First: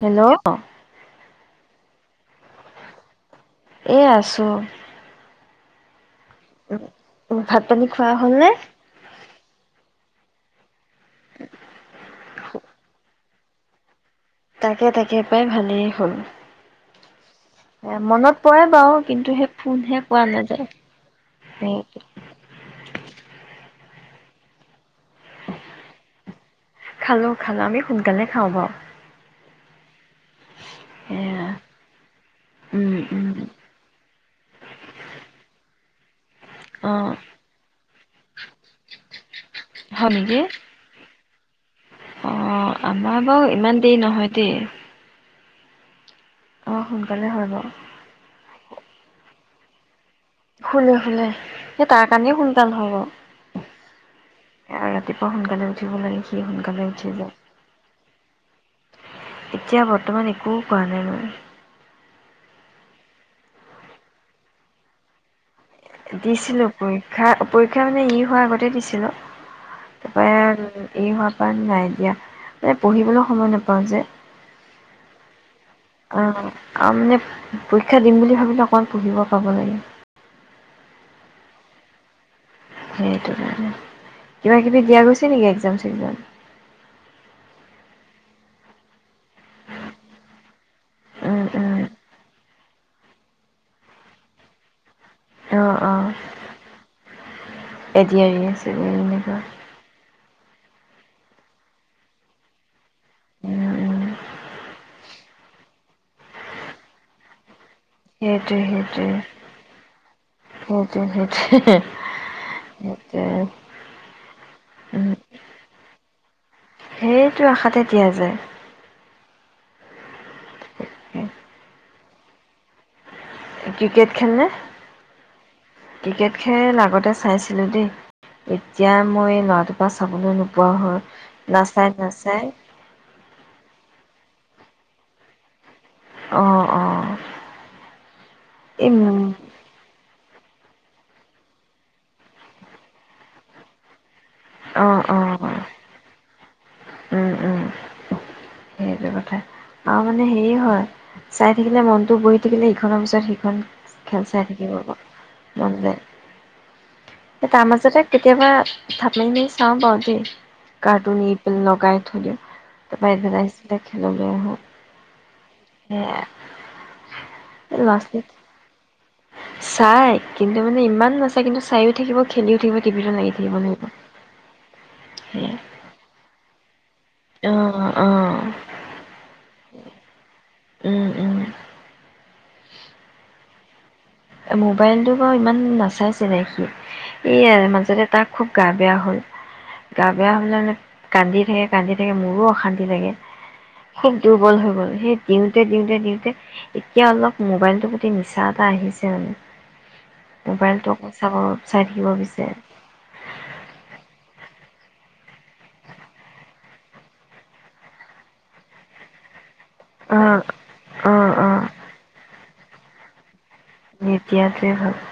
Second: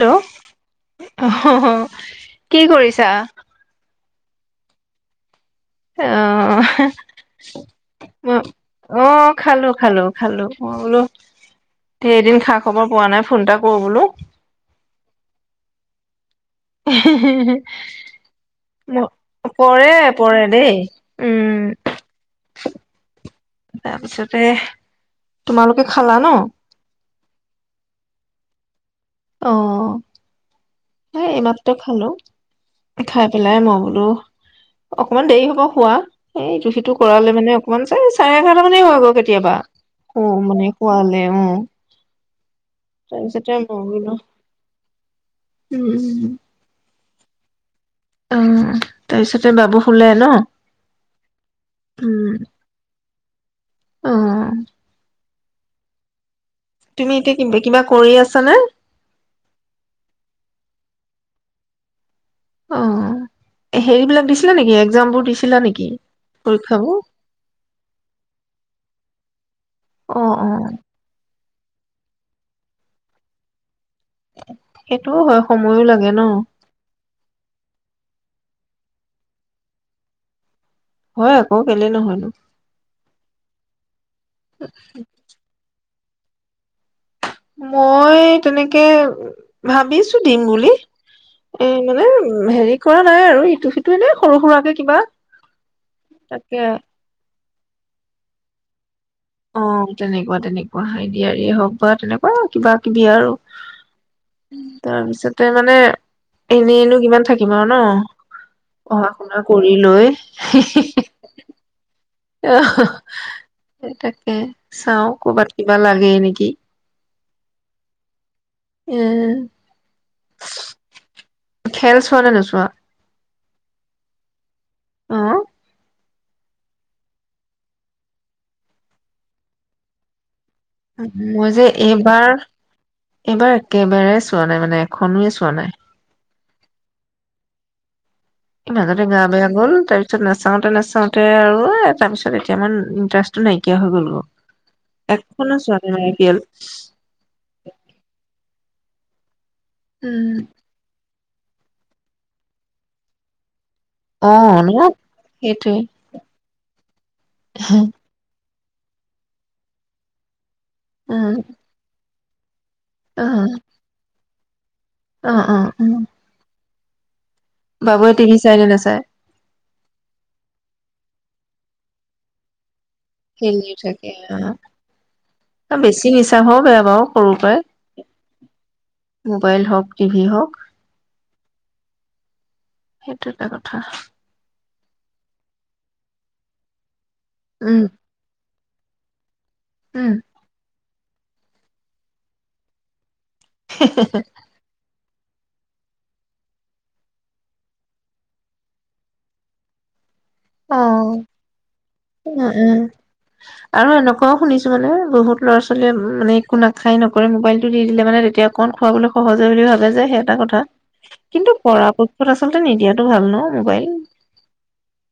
Hello অহহঅ কি কৰিছা এ আছোঁ ভাত পানী খোৱা অ হ'লনে অ খালো খালো খালো মই বোলো এইকেইদিন খা খবৰ পোৱা নাই ফোন এটা কৰো বোলো তাকে তাকে পাই ভালেই হ'ল উহ উহহ মনত পৰে বাৰু উম কিন্তু সেই পৰে ফোনহে পোৱা পৰে নাযায় দেই উম [unintelligible] তাৰপিছতে তোমালোকে খালা ন খালো খালো আমি সোনকালে খাওঁ বাৰু অ এই এয়া এইমাত্ৰ খালো উম খাই উম পেলাই মই বোলো অকণমান দেৰি হ'ব খোৱা সেই ইটো অ সিটো কৰালে মানে অকমান চাৰে চাৰে এঘাৰটা মানে হৈ গৈ কেতিয়াবা হয় অ নেকি মানে খোৱালে উম অ আমাৰ বাৰু ইমান দেৰি নহয় দেই উম উম অহ সোনকালে হয় বাৰু উম তাৰ পিছতে বাবু শুলে ন শুলে শুলে হে তাৰ উম কাৰণেই সোনকাল হ'ব বাৰু অ [unintelligible] পুৱা সোনকালে উঠিব লাগে। সোনকালে উঠো তুমি যে, এতিয়া কিবা কিবা কৰি আছানে এতিয়া বৰ্তমান একো কৰা নাই মই। অঁ, হেৰিবিলাক দিছিলা নেকি এক্জাম বোৰ দিছিলা নি। দিছিলোঁ পৰীক্ষা-পৰীক্ষা মানে ই হোৱাৰ আগতে দিছিলোঁ অ তাৰপৰা অ ই হোৱা নাই দিয়া, মানে পঢ়িবলৈ সময় নাপাওঁ যে। সেইটোও হয়। সময়ো লাগে ন অঁ, আমি পৰীক্ষা দিম বুলি ভাবিলে অকণমান পঢ়িব পাব লাগে। হয় আকৌ কেলে নহয়নো। সেইটোকাৰণে। কিবা কিবি দিয়া গৈছে নেকি একজাম [unintelligible] মই তেনেকে ভাবিছো দিম বুলি। উম এ উম মানে উম হেৰি কৰা নাই আৰু ইটো সিটো এনে সৰু সুৰাকে কিবা অঁ অঁ। তাকে এ ডি আৰ ই [unintelligible] অঁ তেনেকুৱা তেনেকুৱা, এ দি আৰ ইয়ে হওঁক বা তেনেকুৱা কিবা কিবি আৰু উম উম তাৰপিছতে মানে এনেইনো কিমান থাকিম আৰু। ন সেইটোৱে সেইটোৱে পঢ়া শুনা কৰি লৈ সেইটোৱে সেইটোৱে [unintelligible] অঁ, সেইটোৱে। সেই তাকে উম চাওঁ কৰ'বাত কিবা লাগে [unintelligible] নেকি। সেইটো আশাতে দিয়া যায়। উম। [unintelligible] খেল চোৱা নে নোচোৱা। ক্ৰিকেট খেলনে। অঁ। ক্ৰিকেট খেল আগতে চাইছিলো দেই, এতিয়া মই ল'ৰাটোৰ পৰা চাবলৈ নো মই যে এইবাৰ-এইবাৰ একেবাৰে চ চোৱা নাই মানে এখনোয়ে চোৱা নাই। অঁ অঁ। এই মাজতে গা বেয়া হ'ল তাৰ তাৰপিছত নাচাওঁতে নাচাওঁতে আৰু এ তাৰ পিছত এতিয়া মোৰ ইণ্টাৰেষ্টটো নাইকিয়া হৈ গ'লগৈ। অ', এখনো অ', চোৱাগে নাই এতিয়ালৈ উম উম। সেইটো কথা। অআহ মানে উম হেৰি হয় চাই থাকিলে মনতটো বহি থাকিলে ইখনৰ পিছত সিখন খেল অ চাই ন থাকিব মন সেইটোৱে যায় তাৰ মাজতে কেতিয়াবা থাপিনে চাও বাওঁ দেই কাৰ্টুন এই উম পিনে লগাই থৈ দিয়া তহ এডভাইডেচ খেলো অহ অহ অহ উম ল'ৰা বাবুৱে ছোৱালীক টিভি চাইনে নাচাই? চাই কিন্তু মানে ইমান নাচায় কিন্তু চাইও থাকিব খেলি থাকিব টিভিটো লাগি থাকিব খেলি লাগিব। থাকে অহ সেয়াই বেছি নিছা হোৱাও বেয়া অহ সৰু অ', পৰাই, অ', মোবাইল হওক টিভি হওক উম, উম। সেইটো এটা কথা মোবাইলটো বাৰু ইমান নাচাইছিলে সি এয়াই উম মাজতে তাক খুব গা বেয়া হ'ল গা উম বেয়া হ'লে কান্দি থাকে কান্দি থাকে মোৰো অশান্তি লাগে খুব দুৰ্বল হৈ গ'ল সেই দিওঁতে দিওঁতে দিওঁতে এতিয়া অলপ মোবাইলটোৰ প্ৰতি নিছা এটা আহিছে। উম অহ, উম বিচাৰে। উম আৰু এনেকুৱাও শুনিছো মানে বহুত ল'ৰা ছোৱালীয়ে মানে একো নাখাই নকৰে মোবাইলটো দি দিলে মানে তেতিয়া অকণ খুৱাবলৈ সহজ হয় আৰু যে সেইটো এটা অ', কথা অ', কিন্তু পৰাপক্ষত আচলতে আচলতে নিদিয়াতো ভাল ন মোবাইল নিদিয়েটো ভাল-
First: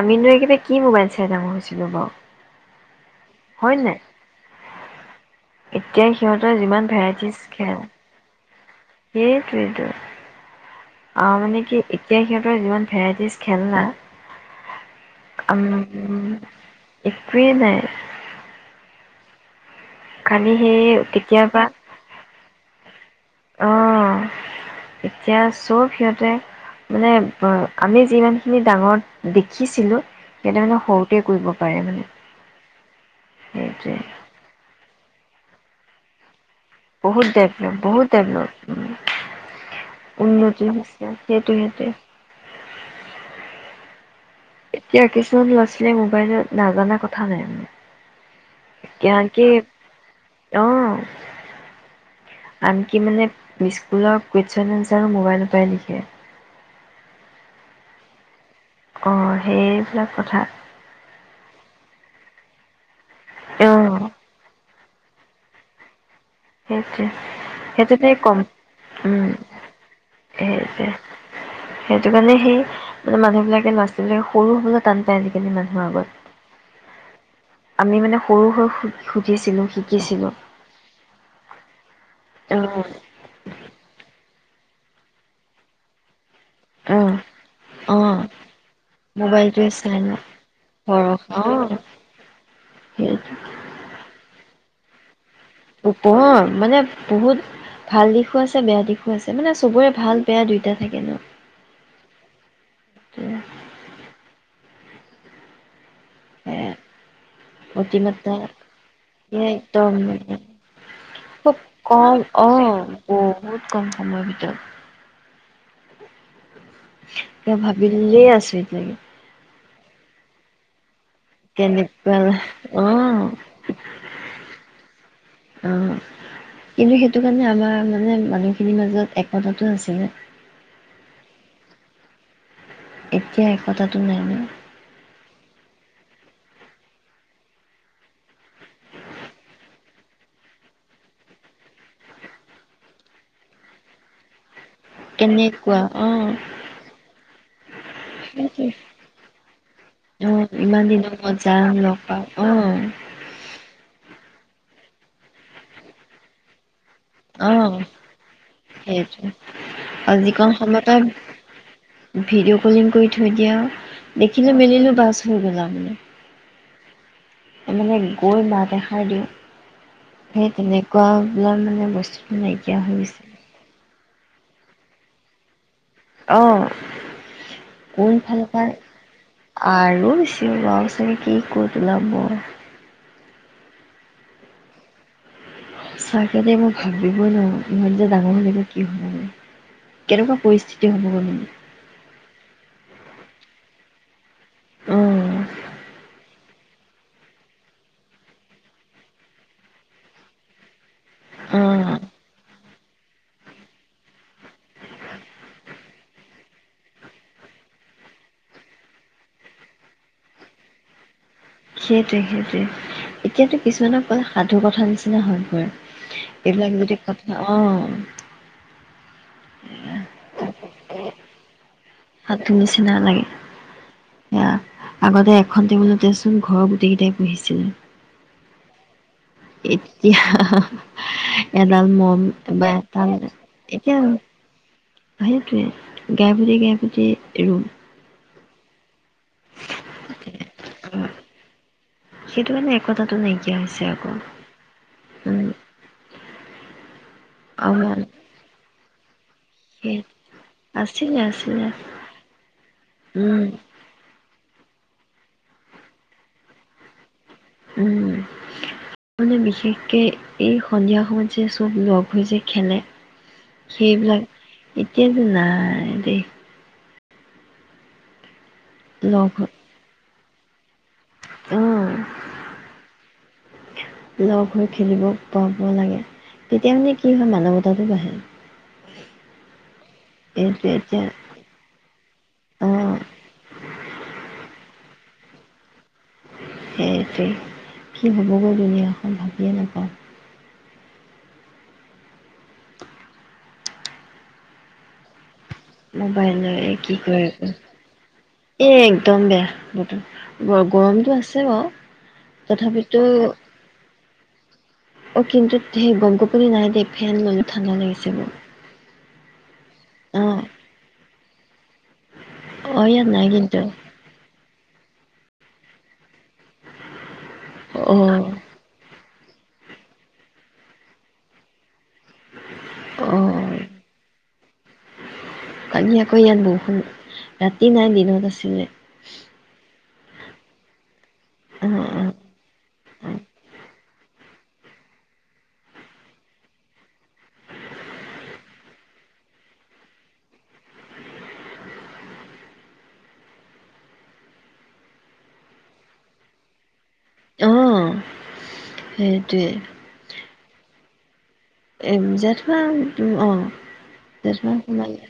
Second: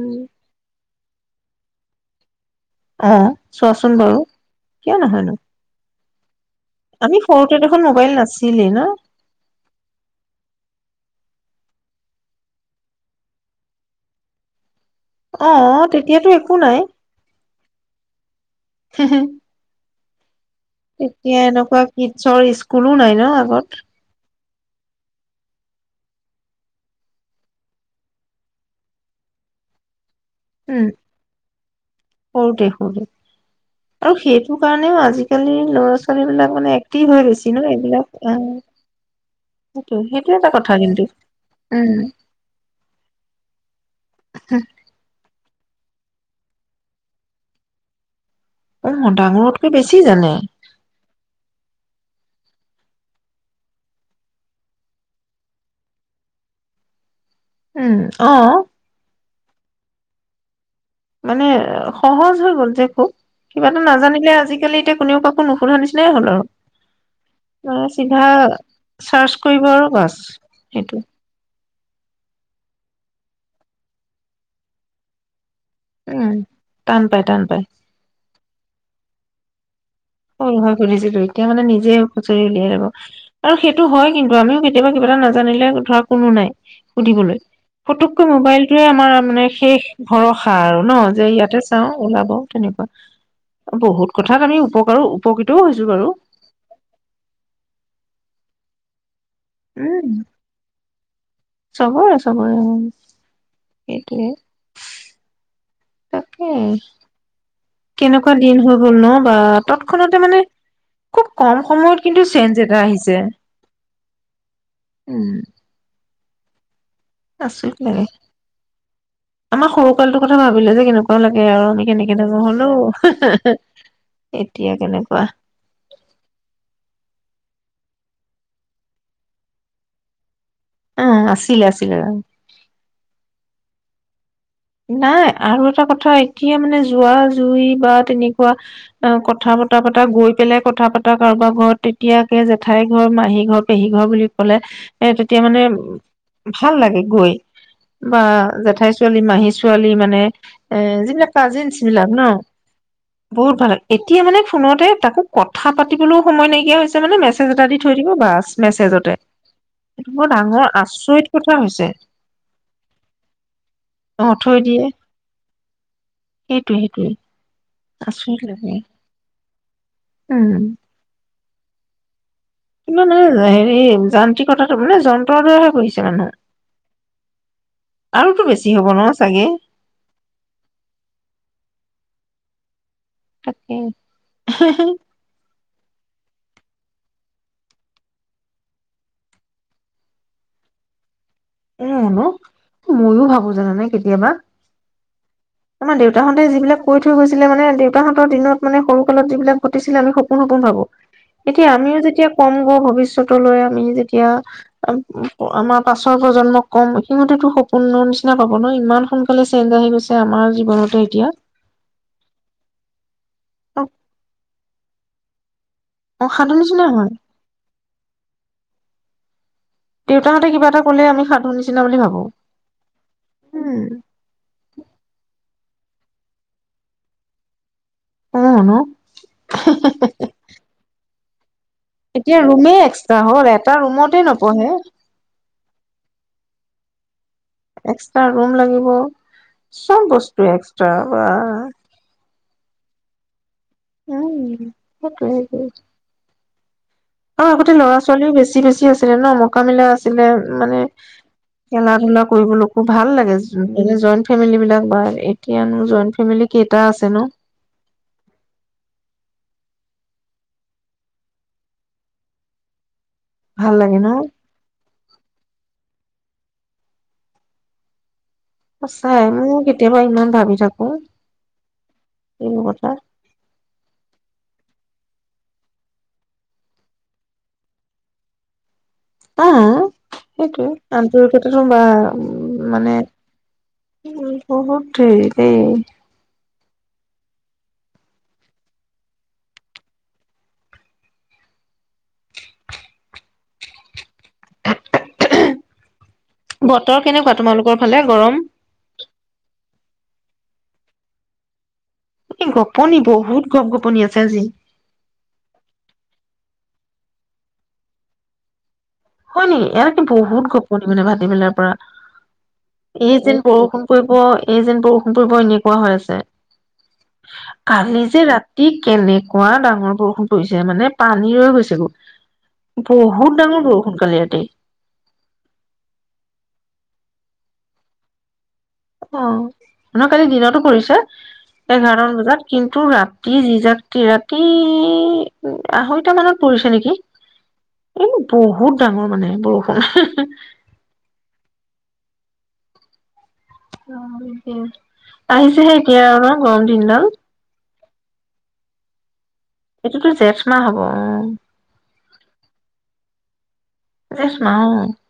আমি নো এইকেইটা কি মোবাইল চাই ডাঙৰ হৈছিলোঁ বাৰু অহ হয় চোৱাচোন নাই বাৰু, কিয় নহয়নো। এতিয়া সিহঁতৰ যিমান আমি সৰুতে দেখুন মোবাইল নাচো [unintelligible] সেইটোৱেই মানে কি এতিয়া সিহঁতৰ যিমান ভেৰাইটিজ খেল না অ উম তেতিয়াতো একো নাই একোৱেই নাই হুম, হুম খালি সেই এতিয়া কেতিয়াবা এনেকুৱা কিছৰ স্কুলো নাই ন অ আগত এতিয়া চব সিহঁতে মানে আমি যিমানখিনি ডাঙৰ দেখিছিলো উম সৰু তে সৰুতে সেইটোৱে আৰু সেইটো কাৰণেও আজি আজিকালি ল'ৰা ছোৱালী বিলাক মানে একটি হৈ বহুত গেছি ন ডেভলপ বহুত এইবিলাক আহ ডেভলপ সেইটো সেইটো এটা উন্নতি কথা হৈছে কিন্তু সেইটো সেইটোৱে উম এতিয়া কি যিবোৰ ল'ৰা ছোৱালীয়ে মোবাইলত নাজানা কথা নাই মে উ ডাঙৰতকৈ বেছি জানে অ আনকি মানে স্কুলৰ কুৱেশন আনচাৰো মোবাইলৰ পৰাই লিখে উম অ অ সেইবিলাক কথা মানে সহজ হৈ গ'ল যে খুব কিবা এটা অ' নাজানিলে আজিকালি এতিয়া কোনেও কাকো নোহোদা সেই তোয়ে হল আৰু সেইটোৱে সেইটোতে চিধা কম উম, চাৰ্চ কৰিব আৰু বাছ সেইটোৱে সেইটো সেইটো কাৰণে সেই মানে মানুহবিলাকে লৰাোৱালী সৰু সৰু টান পায় আজি মানুহৰ আগত উম টান পাই টান পাই আমি মানে সৰু সৰু সুধিছিলোঁ কি উম হয় হয় শুনিছিলো তেওঁ মানে নিজে হুঁচৰি উলিয়াই অ' লব আৰু সেইটো হয় কিন্তু আমিও কেতিয়াবা কিবা এটা নাজানিলে শুধৰা কোনো নাই অ' সুধিবলৈ অ' ফতুককৈ মোবাইলটোৱে আমাৰ মানে মোবাইলটোৱে শেষ চাই ন ভৰসা আৰু ন যে ভৰসা ইয়াতে অ' চাও ওলাব তেনেকুৱা সেইটো বহুত কথাত জানিও অউ ওপৰ মানে বহুত ভাল দিশো আছে মই যে বেয়া দিখো ছে মানে চবৰে উম ভাল বেয়া দুইতটা থাকে ন চবৰে চবৰে উম সেয়া এইটোৱে তাকেই অতিমাত্ৰা কেনেকুৱা দিন হৈ গ'ল ন বা এ একদম তৎক্ষণতে মানে খুব কম সময়ত কিন্তু চেঞ্জ এটা আহিছে বহুত কম সময়ৰ ভিতৰত উম এ মই আচৰিত লাগে ভাবিমবোলিই আছো আমাৰ সৰু কালটোৰ কথা ভাবিলে কেনেকোয়া তেনেকুৱা আহ এতিয়া কেনেকুৱা অ কিন্তু সেইটো কাৰণে আমাৰ মানে মানে মানুহখিনিৰ মাজত একতাটে আছিলে অ আছিলে আছিলে এতিয়া একতাতটো নাই ন? নাই আৰু এটা কথা এতিয়া মানে জোৱা জুই বা নাই তেনেকুৱা কথা বতা পতা গৈ পেলাই কথা পতা কাৰোবাৰ ঘৰত তেতিয়াকে জেঠাই ঘৰ, মাহী ঘৰ, পেহী ঘৰ, বুলি ক'লে এ তেতিয়া মানে কেনেকুৱা অ ভাল লাগে গৈ বা জেঠাই ছোৱালী, মাহি ছো- ছোৱালী মানে অ এ ইমান দিনৰ যিবিলাক মূৰত যাম কাজিনচ লগ বিলাক ন পাম অ বহুত ভাল এতিয়া মানে ফোনতে তাকো কথা পাতিবলৈও সময় নাইকিয়া হৈছে মানে মেছেজ অ এটা দি থৈ দিব বাছ মেছেজতে সেইটোৱে এইটো আৰু বৰ যিকণ ডাঙৰ সময় তই আচৈত কথা হৈছে দেখিলে থৈ দিয়ে মেলিলো বাছ হৈ গল আও মানে সেইটোৱে সেইটোৱে মানে আচৰিত গৈ মাত লাগে এষাৰ দিওঁ সেই তেনেকুৱা এইিলাক মানে বস্তু [unintelligible] কিমানে হেৰি যান্ত্ৰিক কটো মানে যন্ত্ৰৰ দৰেহে পৰিছে [unintelligible] অ আৰুতো কোনফালৰ বেছি পায় হ'ব ন চাগে আৰু বছি লচ কি ক তোল মই [unintelligible] তাকেই চাগে মই ভাবিবই নোৱাৰো ইহত যে ডাঙৰ হৈলেকে কি হ'ব, কেনেকুৱা পৰিস্থিতি হব গ' মানে এ হেনো ময়ো ভাবো জানানে কেতিয়াবা অ'। তোমাৰ দেউতা হত যি বিলাক কৈ থৈ গৈছিলে মানে দেউতাহঁতৰ দিনত মানে সৰু কালত যিবিলাক ঘটিছিলে আমি সপোন সপোন ভাবো এতিয়া অ', আমিও যেতিয়া কম গৈ হল ভৱিষ্যত লৈ আমি যেতিয়া আমাৰ পাছ প্ৰজন্মক কম সিহঁতেতো সপোনৰ নিচিনা পাব ন, ইমান সোনকালে চেঞ্জ আহি গৈছে আমাৰ জীৱনতে এতিয়া সেইটোৱে সেইটোৱে এতিয়াতো কিছুমানক ক'লে সাধু কথা নিচি নহয় অসাধু এইবিলাক নিচিনা যদি হোৱা কথা অ দেউতাহঁতে কিবা এটা কলে আমি সাধু নি- হাতটো নিচিনা লাগে, সেয়া আগতে এখন টেবুলতেচোন ঘৰৰ গোটেইকেইটাই পঢিহিছিলে অ ন হে হে হে হে এতিয়া এডাল মম এতিয়া বা ৰুমেই এডাল এক্সট্ৰা হ'ল এটা এতিয়া ৰুমতে নপঢ়ে সেইটোৱে গাই পুতি গাই পুতি তেওঁ এক্সট্ৰা ৰুম লাগিব। চব বস্তু এক্সট্ৰা বা। তাতে তুমি। উম সেইটোৱে। অ আগতে আমাৰ ল'ৰা ছোৱালীও বেছি বেছি। আছিলে ন ম। থকা মিলা আছিলে মানে আছিলে আছিলে খেলা ধূলা কৰিবলৈকো ভাল লাগে উম মানে জ। ফেমিল বিলাক বা এতিয়ানো জইন ফেমিলি কেইটা আছে ন উম মানে বিশেষকে এই সন্ধিয়া সময়ত যে চব লগ হৈ য খেলে। ভাল লাগে ন সেইবিলাক এতিয়াতো নাই। হে সঁচাই মোৰ কেতিয়াবা ইমান ভাবি ৰখ অহ কথা। লক খেলিব পাব লাগে তেতিয়া মানে কি হয় মানৱতাটো বাঢ়ে। অহ সেইটো এইটো এতিয়া আন্তৰিকত হো বা উ অ মানে। বহুত দেৰি দেই। সেইটোৱে কি হ'বগৈ দুুনীয়াখন ভাবিয়ে নাপাওঁ। মোবাইল ন এই কি বতৰ কেনেকুৱা কৰিব তোমালোকৰ ফালে গৰম এ একদম বেয়া। গৰমতটো আছে বাৰু। এই গোপনি তথাপিতো বহুত গপ গপনি আছে আছে আজি। অ কিন্তু সেই গমগোপনি নাই দে ফেন ললো ঠাণ্ডা লাগিছে ব। হয় নেকি কিন্তু বহুত গপনি মানে ভাত। দীঘলা পৰা। অ ইয়াত এই নাই যেন কিন্তু বৰষুণ পৰিব। এই যেন বৰষুণ পুৰ্ব এনেকুৱা হৈ আছে অ কালি যে ৰাতি কেনেক। কুৱ ডাঙৰ বৰষুণ পৰিছে মানে পানী ৰৈ গৈছে গৈ। অ বহুত ডাঙৰ বৰষুণ কালি‌ ৰাতি। কালি আকৌ ইয়াত বৰষুণ ৰাতি নাই দিনত আছিলে। অ নহয় কালি দিনতো পৰিছে অ অ এঘাৰমান বজাত কিন্তু ৰাতি যি যাক কি ৰাতি আঢ়ৈটা মানত পৰিছে নেকি এই বহুত ডাঙৰ মানে বৰষুণ আহিছেহে এতিয়া আৰু গৰম দিনডাল হয় এইটোতো জেঠ মাহ হব উম এ জেঠ মাহ অ জেঠ জেঠমা মাহ অ সোমালে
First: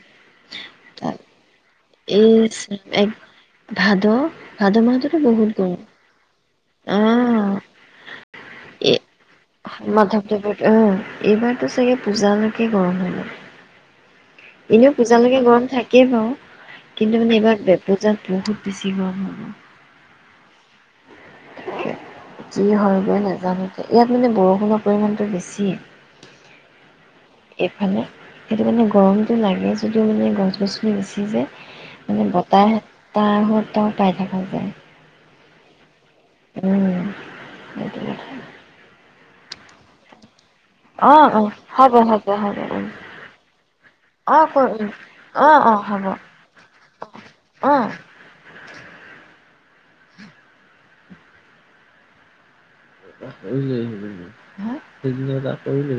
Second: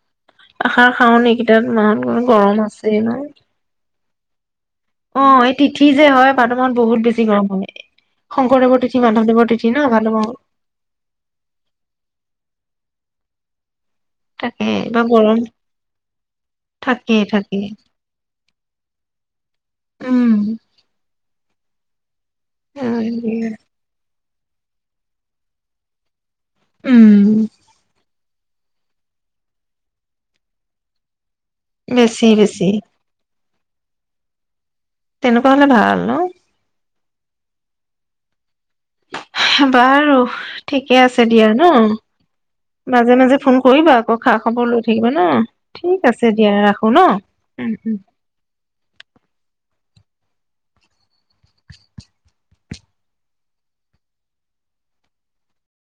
আহাৰ তাত শাওণ নেকি এইকেইটাত মাহত এই গৰম আছে ন এক ভাদ ভাদ মাহততো অ বহুত এই গৰম তিথি যে হয় ভাদ বহুত বেছি গৰম আহ হয় শংকৰদেৱৰ এ তিথি মাধৱদেৱৰ তিথি ন ভাদৰ মাহত মাধৱদেৱত কি কৰোঁ মানে তাকে এনেও এইবাৰ পূজালৈকে গৰম থাকেই বাৰু কিন্তু থাকেই মানে থাকেই এইবাৰ পূজাত বহুত বেছি গৰম হ'ব উম [unintelligible] যি হয় গৈ নাজানোতে ইয়াত মানে বৰষুণৰ পৰিমাণটো বেছি উম এইফালে সেইটো কাৰণে গৰমটো লাগে যদিও মানে গছ গছনি বেছি যে বেছি মানে বেছি বতাহ তাহেত তও পাই থকা কে তেনেকুৱা হলে ভাল হেল্ল' হেটো [unintelligible] বাৰু ঠিকে অ আছে অ দিয়া ন হ'ব হ'ব হ'ব উম মাজে মাজে ফোন কৰিবা আকৌ খা অ', খবৰ লৈ কৰিম থাকিবা ন অ', অ', হ'ব ঠিক আছে দিয়া ৰাখো অ'। ন [unintelligible] কৰিলে সেইদি এটা কৰিলে